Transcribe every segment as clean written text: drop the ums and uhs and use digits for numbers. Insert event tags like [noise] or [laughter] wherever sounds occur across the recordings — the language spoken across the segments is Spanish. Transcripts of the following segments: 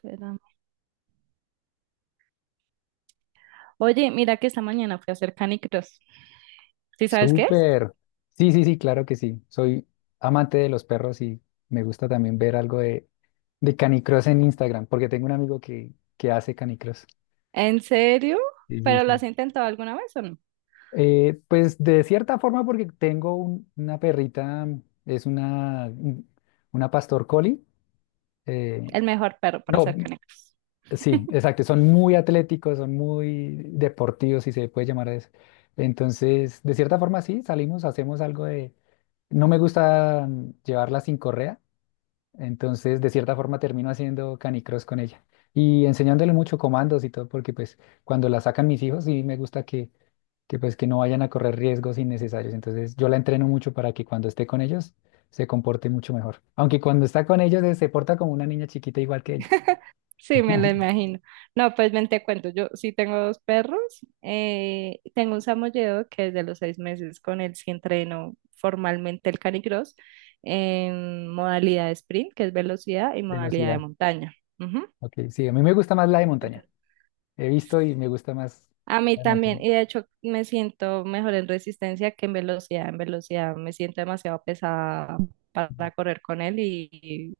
Pero- Oye, mira que esta mañana fui a hacer canicross. ¿Sí sabes qué es? Súper. Sí, sí, sí, claro que sí. Soy amante de los perros y me gusta también ver algo de canicross en Instagram, porque tengo un amigo que hace canicross. ¿En serio? Sí, sí, ¿Pero lo sí. has intentado alguna vez o no? Pues de cierta forma, porque tengo una perrita, es una pastor collie. eh, El mejor perro para hacer no, canicross. sí, [laughs] exacto. Son muy atléticos, son muy deportivos, si se puede llamar eso. Entonces, de cierta forma, sí, salimos, hacemos algo de. No me gusta llevarla sin correa, entonces de cierta forma termino haciendo canicross con ella y enseñándole mucho comandos y todo, porque pues cuando la sacan mis hijos sí me gusta que pues que no vayan a correr riesgos innecesarios, entonces yo la entreno mucho para que cuando esté con ellos se comporte mucho mejor, aunque cuando está con ellos se porta como una niña chiquita igual que ellos. Sí, me [laughs] lo imagino. No, pues ven, te cuento. Yo sí tengo dos perros. Tengo un samoyedo que desde los 6 meses con él sí entreno formalmente el canicross en modalidad de sprint, que es velocidad, y modalidad de Velocidad, montaña. Ujú. ok, sí, a mí me gusta más la de montaña, Entonces, he visto y me gusta más a mí la de también, montaña. y de hecho me siento mejor en resistencia que en velocidad. En velocidad me siento demasiado pesada para correr con él y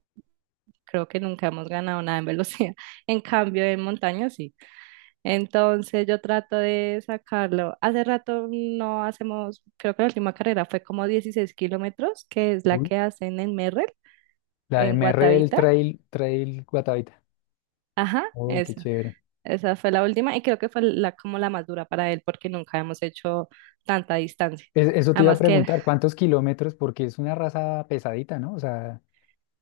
creo que nunca hemos ganado nada en velocidad. [laughs] En cambio, en montaña sí. Entonces yo trato de sacarlo. Hace rato no hacemos, creo que la última carrera fue como 16 kilómetros, que es la Uy. que hacen en Merrell, La de en MR, el Guatavita. Trail Guatavita. Ajá, Oh, qué esa. chévere. Esa fue la última y creo que fue como la más dura para él porque nunca hemos hecho tanta distancia. Eso te iba a Además que él- preguntar, ¿cuántos kilómetros? Porque es una raza pesadita, ¿no? O sea,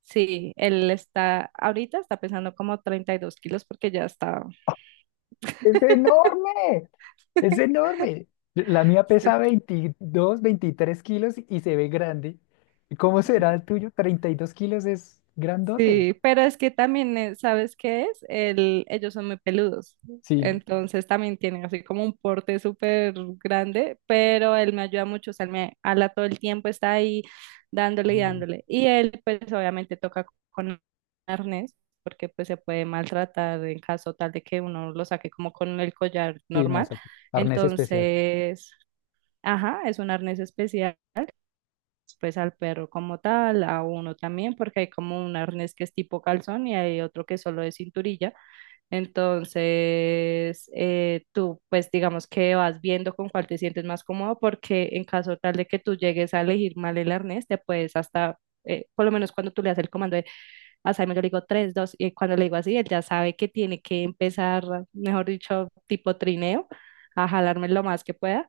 sí, ahorita está pesando como 32 kilos porque ya está. es enorme, es [laughs] enorme. La mía pesa 22, 23 kilos y se ve grande. ¿Y cómo será el tuyo? 32 kilos es grandote. Sí, pero es que también, ¿sabes qué es? Ellos son muy peludos, Sí, entonces también tienen así como un porte súper grande, pero él me ayuda mucho, o sea, él me habla todo el tiempo, está ahí dándole y sí, dándole. Y él pues obviamente toca con arnés, porque pues se puede maltratar en caso tal de que uno lo saque como con el collar sí, no, normal. exacto. Arnés especial, Entonces, ajá, es un arnés especial pues al perro como tal, a uno también, porque hay como un arnés que es tipo calzón y hay otro que solo es cinturilla. Entonces, tú pues digamos que vas viendo con cuál te sientes más cómodo, porque en caso tal de que tú llegues a elegir mal el arnés, te puedes hasta... Por lo menos cuando tú le das el comando de a Simon, yo le digo 3 2 y cuando le digo así, él ya sabe que tiene que empezar, mejor dicho, tipo trineo, a jalarme lo más que pueda.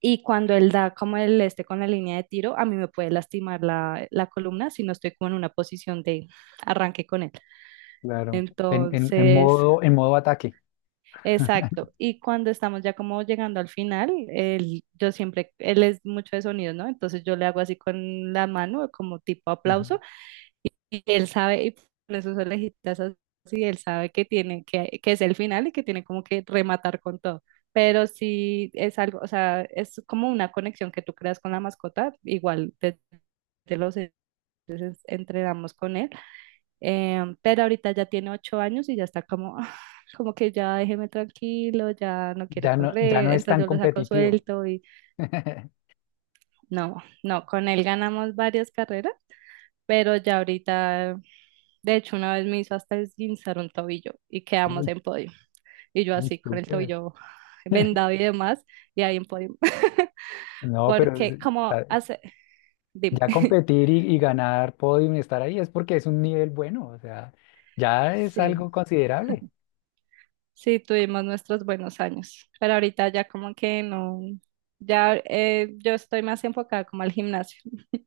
Y cuando él da, como él esté con la línea de tiro, a mí me puede lastimar la columna si no estoy como en una posición de arranque con él. claro. En, en, en Entonces, modo, en modo ataque. exacto. Y cuando estamos ya como llegando al final, él, yo siempre, él es mucho de sonidos, ¿no? Entonces yo le hago así con la mano, como tipo Ujú. aplauso. Y él sabe, y con esos orejitas así, él sabe que tiene, que es el final y que tiene como que rematar con todo. Pero si es algo, o sea, es como una conexión que tú creas con la mascota, igual desde los entonces entrenamos con él, pero ahorita ya tiene 8 años y ya está como, "Ah, como que ya déjeme tranquilo, ya no quiero Ya no, ya correr", no es entonces tan yo lo saco competitivo. suelto y [laughs] no. No, con él ganamos varias carreras, pero ya ahorita. De hecho, una vez me hizo hasta esguinzar un tobillo y quedamos Uy, en podio. Y yo uy, así con el súper. tobillo [laughs] vendado y demás, y ahí en podio. [laughs] No, pero Porque o como sea, hace, dime. ya [laughs] competir y ganar podium y estar ahí es porque es un nivel bueno, o sea, ya es Sí, algo considerable, sí, tuvimos nuestros buenos años, pero ahorita ya como que no, ya yo estoy más enfocada como al gimnasio, [laughs]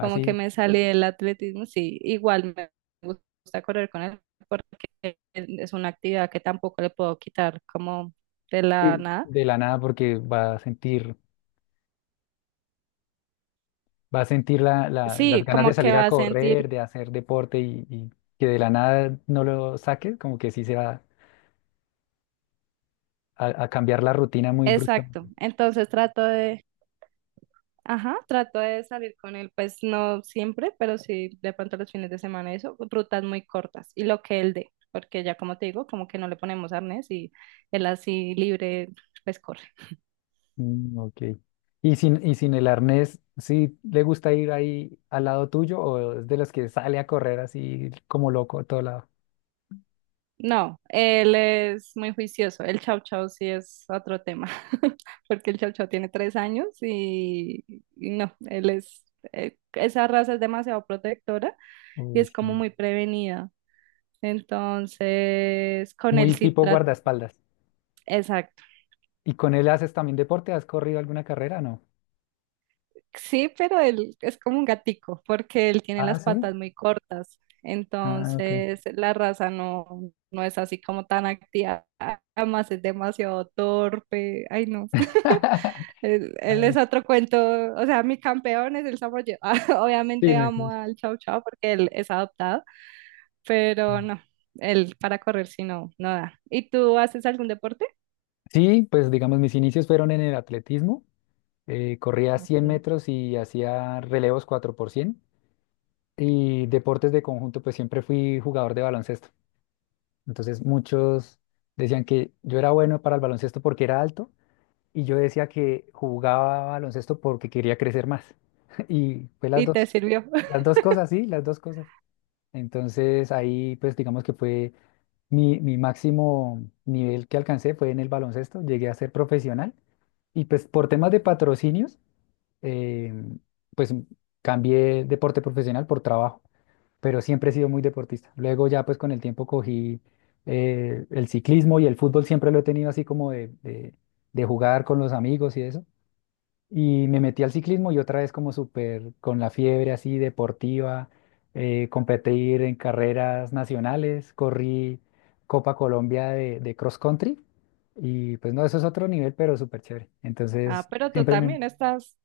como que me salí del atletismo, sí, igual me gusta correr con él porque es una actividad que tampoco le puedo quitar como de la Sí. nada. De la nada porque va a sentir las Sí, ganas de como que salir a va a sentir. correr, de hacer deporte y que de la nada no lo saques, como que sí se va a cambiar la rutina muy Exacto. bruscamente. Ajá, trato de salir con él, pues no siempre, pero sí de pronto los fines de semana, eso, rutas muy cortas y lo que él dé, porque ya como te digo, como que no le ponemos arnés y él así libre, pues corre. Mm, ok. Y sin el arnés, ¿sí le gusta ir ahí al lado tuyo o es de los que sale a correr así como loco a todo lado? No, él es muy juicioso. El chau chau sí es otro tema, [laughs] porque el chau chau tiene 3 años y no, él es, esa raza es demasiado protectora y Uy, es como sí. muy prevenida. Entonces, con él Muy sí tipo trata, guardaespaldas. exacto. ¿Y con él haces también deporte? ¿Has corrido alguna carrera? No. Sí, pero él es como un gatico, porque él tiene Ah, las sí. patas muy cortas. Ah, ok. Entonces, la raza no, no es así como tan activa. Además, es demasiado torpe. Ay, no. [laughs] [laughs] Él es Ay, otro cuento. O sea, mi campeón es el samoyedo. [laughs] sí, Obviamente no, sí, amo al Chow Chow porque él es adoptado, pero no. Él para correr si no, no da. ¿Y tú haces algún deporte? sí, pues digamos, mis inicios fueron en el atletismo. Corría cien Ok. metros y hacía relevos 4x100. Y deportes de conjunto, pues siempre fui jugador de baloncesto. Entonces muchos decían que yo era bueno para el baloncesto porque era alto y yo decía que jugaba baloncesto porque quería crecer más. [laughs] Y fue las ¿Y te dos. sirvió? Las dos cosas, sí, las dos cosas. Entonces ahí pues digamos que fue mi máximo nivel que alcancé fue en el baloncesto, llegué a ser profesional y pues por temas de patrocinios, eh, pues cambié deporte profesional por trabajo, pero siempre he sido muy deportista. Luego ya pues con el tiempo cogí el ciclismo y el fútbol siempre lo he tenido así como de jugar con los amigos y eso. Y me metí al ciclismo y otra vez como súper con la fiebre así deportiva, competir en carreras nacionales, corrí Copa Colombia de cross country y pues no, eso es otro nivel, pero súper chévere. Ah, Entonces, pero tú también estás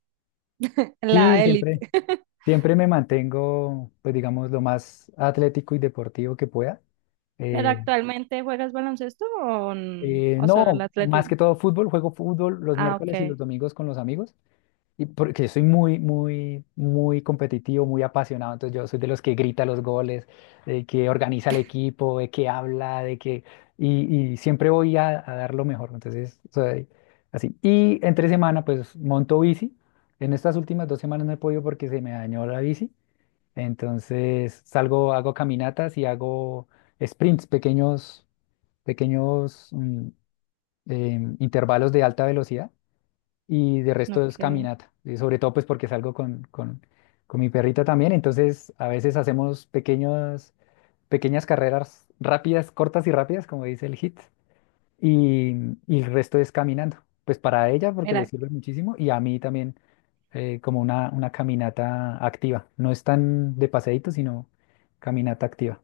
en sí, la élite. siempre, [laughs] siempre me mantengo, pues digamos, lo más atlético y deportivo que pueda. ¿Pero Eh, actualmente juegas baloncesto o, n- eh, o solo el no, más atletismo? que todo fútbol, juego fútbol los Ah, miércoles y ok, los domingos con los amigos. Y porque yo soy muy, muy, muy competitivo, muy apasionado. Entonces yo soy de los que grita los goles, de que organiza el [laughs] equipo, de que habla, de que... Y siempre voy a dar lo mejor. Entonces soy así. Y entre semana, pues monto bici. En estas últimas 2 semanas no he podido porque se me dañó la bici. Entonces salgo, hago caminatas y hago sprints, pequeños, pequeños intervalos de alta velocidad y de resto es ok. caminata, y sobre todo pues porque salgo con mi perrita también, entonces a veces hacemos pequeños, pequeñas carreras rápidas, cortas y rápidas, como dice el hit, y, y el resto es caminando, pues para ella porque le Mira, sirve muchísimo y a mí también, como una caminata activa, no es tan de paseíto, sino caminata activa.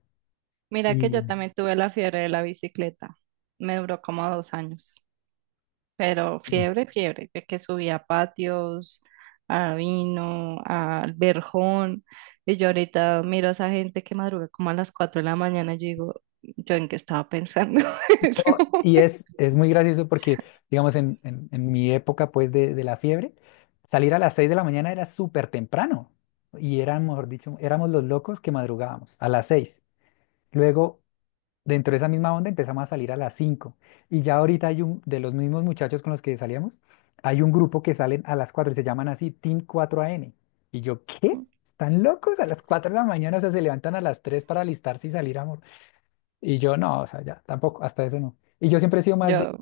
mira que Y, yo también tuve la fiebre de la bicicleta. Me duró como 2 años. Pero [laughs] de que subía a patios, a Vino, al Verjón. Y yo ahorita miro a esa gente que madruga como a las 4 de la mañana y yo digo, ¿yo en qué estaba pensando [laughs] en ese no, momento? y es muy gracioso porque, digamos, en mi época, pues, de la fiebre, salir a las 6 de la mañana era súper temprano. Y eran, mejor dicho, éramos los locos que madrugábamos a las 6. Luego, dentro de esa misma onda, empezamos a salir a las 5. Y ya ahorita hay de los mismos muchachos con los que salíamos, hay un grupo que salen a las 4 y se llaman así Team cuatro a n. Y yo, ¿qué? ¿Están locos? A las 4 de la mañana, o sea, se levantan a las 3 para alistarse y salir a... Y yo, no, o sea, ya, tampoco, hasta eso no. Y yo siempre he sido más Yo,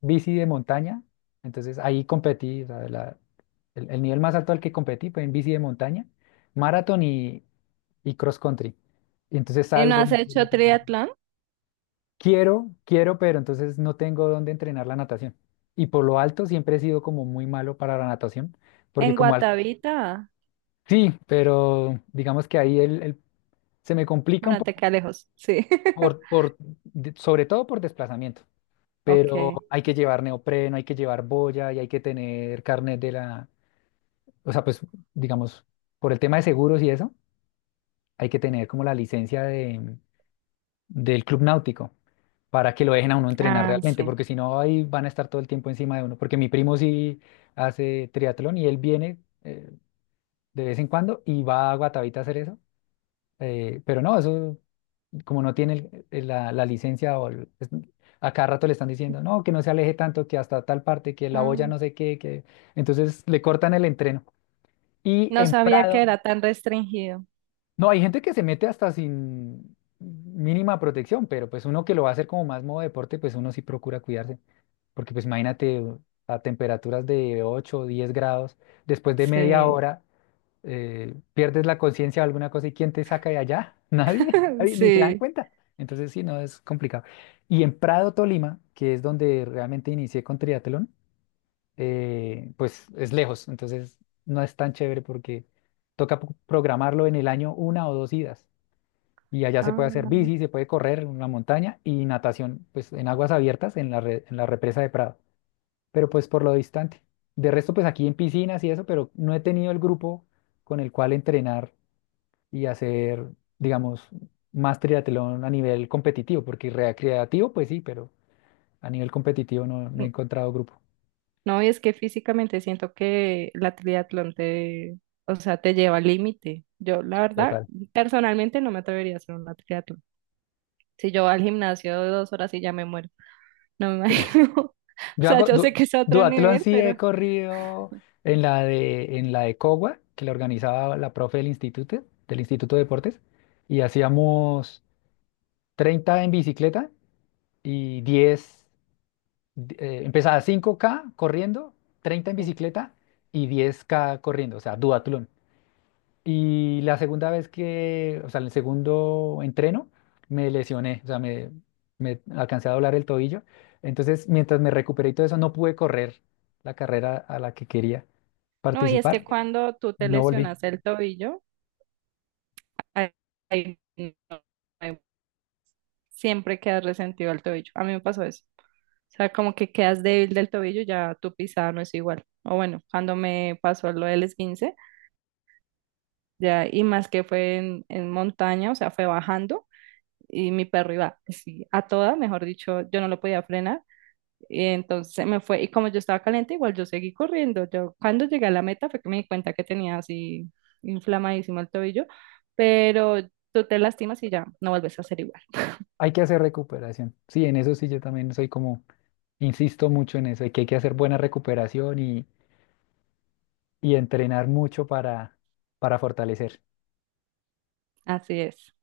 bici de montaña, entonces ahí competí, o sea, el nivel más alto al que competí fue en bici de montaña, maratón y cross country. Y entonces ¿y no has hecho triatlón? quiero, quiero, pero entonces no tengo dónde entrenar la natación. Y por lo alto siempre he sido como muy malo para la natación, porque En como al... Guatavita. Sí, pero digamos que ahí se me complica un Bueno, te poco, queda lejos, sí. [laughs] Sobre todo por desplazamiento, pero Ok. hay que llevar neopreno, hay que llevar boya y hay que tener carnet o sea, pues digamos, por el tema de seguros y eso, hay que tener como la licencia del club náutico para que lo dejen a uno entrenar Ah, realmente, sí. porque si no, ahí van a estar todo el tiempo encima de uno. Porque mi primo sí hace triatlón y él viene eh, de vez en cuando y va a Guatavita a hacer eso, pero no, eso como no tiene la licencia o a cada rato le están diciendo, no, que no se aleje tanto, que hasta tal parte, que la Ah, boya no sé qué, que entonces le cortan el entreno. Y no en sabía que Prado. era tan restringido. No, hay gente que se mete hasta sin mínima protección, pero pues uno que lo va a hacer como más modo deporte, pues uno sí procura cuidarse. Porque pues imagínate a temperaturas de 8, o 10 grados, después de media Sí, hora, pierdes la conciencia de alguna cosa y ¿quién te saca de allá? [laughs] Nadie, [laughs] nadie, ni se dan sí. cuenta. Entonces sí, no, es complicado. Y en Prado, Tolima, que es donde realmente inicié con triatlón, pues es lejos, entonces no es tan chévere porque toca programarlo en el año una o dos idas. Y allá se puede hacer Ah, bici, se puede correr en la montaña y natación, pues en aguas abiertas, en la represa de Prado, pero pues por lo distante. De resto, pues aquí en piscinas y eso, pero no he tenido el grupo con el cual entrenar y hacer, digamos, más triatlón a nivel competitivo, porque recreativo, pues sí, pero a nivel competitivo no he n- encontrado grupo. no, y es que físicamente siento que la triatlón te, o sea, te lleva al límite. Yo, la verdad, Total. personalmente no me atrevería a hacer una triatlón. Si yo voy al gimnasio 2 horas y ya me muero, no me [laughs] imagino. [laughs] O Yo sea, hago yo sé que es otro duatlón, nivel, sí he pero corrido en la de Cogua, que la organizaba la profe del Instituto de Deportes, y hacíamos 30 en bicicleta y 10 empezaba 5K corriendo, 30 en sí. bicicleta y 10K corriendo, o sea, duatlón. Y la segunda vez que, o sea, en el segundo entreno, me lesioné, o sea, me alcancé a doblar el tobillo. Entonces, mientras me recuperé y todo eso, no pude correr la carrera a la que quería no No, y es participar que cuando tú te y no volví. lesionas el tobillo, ahí- ahí no hay- siempre quedas resentido el tobillo. A mí me pasó eso. O sea, como que quedas débil del tobillo, ya tu pisada no es igual. O bueno, cuando me pasó lo del esguince, ya, y más que fue en montaña, o sea, fue bajando y mi perro iba así a toda, mejor dicho, yo no lo podía frenar. Y entonces se me fue, y como yo estaba caliente, igual yo seguí corriendo. Yo cuando llegué a la meta fue que me di cuenta que tenía así inflamadísimo el tobillo, pero tú te lastimas y ya no vuelves a ser igual. Hay que hacer recuperación. Sí, en eso sí, yo también soy como, insisto mucho en eso, de que hay que hacer buena recuperación y entrenar mucho para fortalecer. Así es.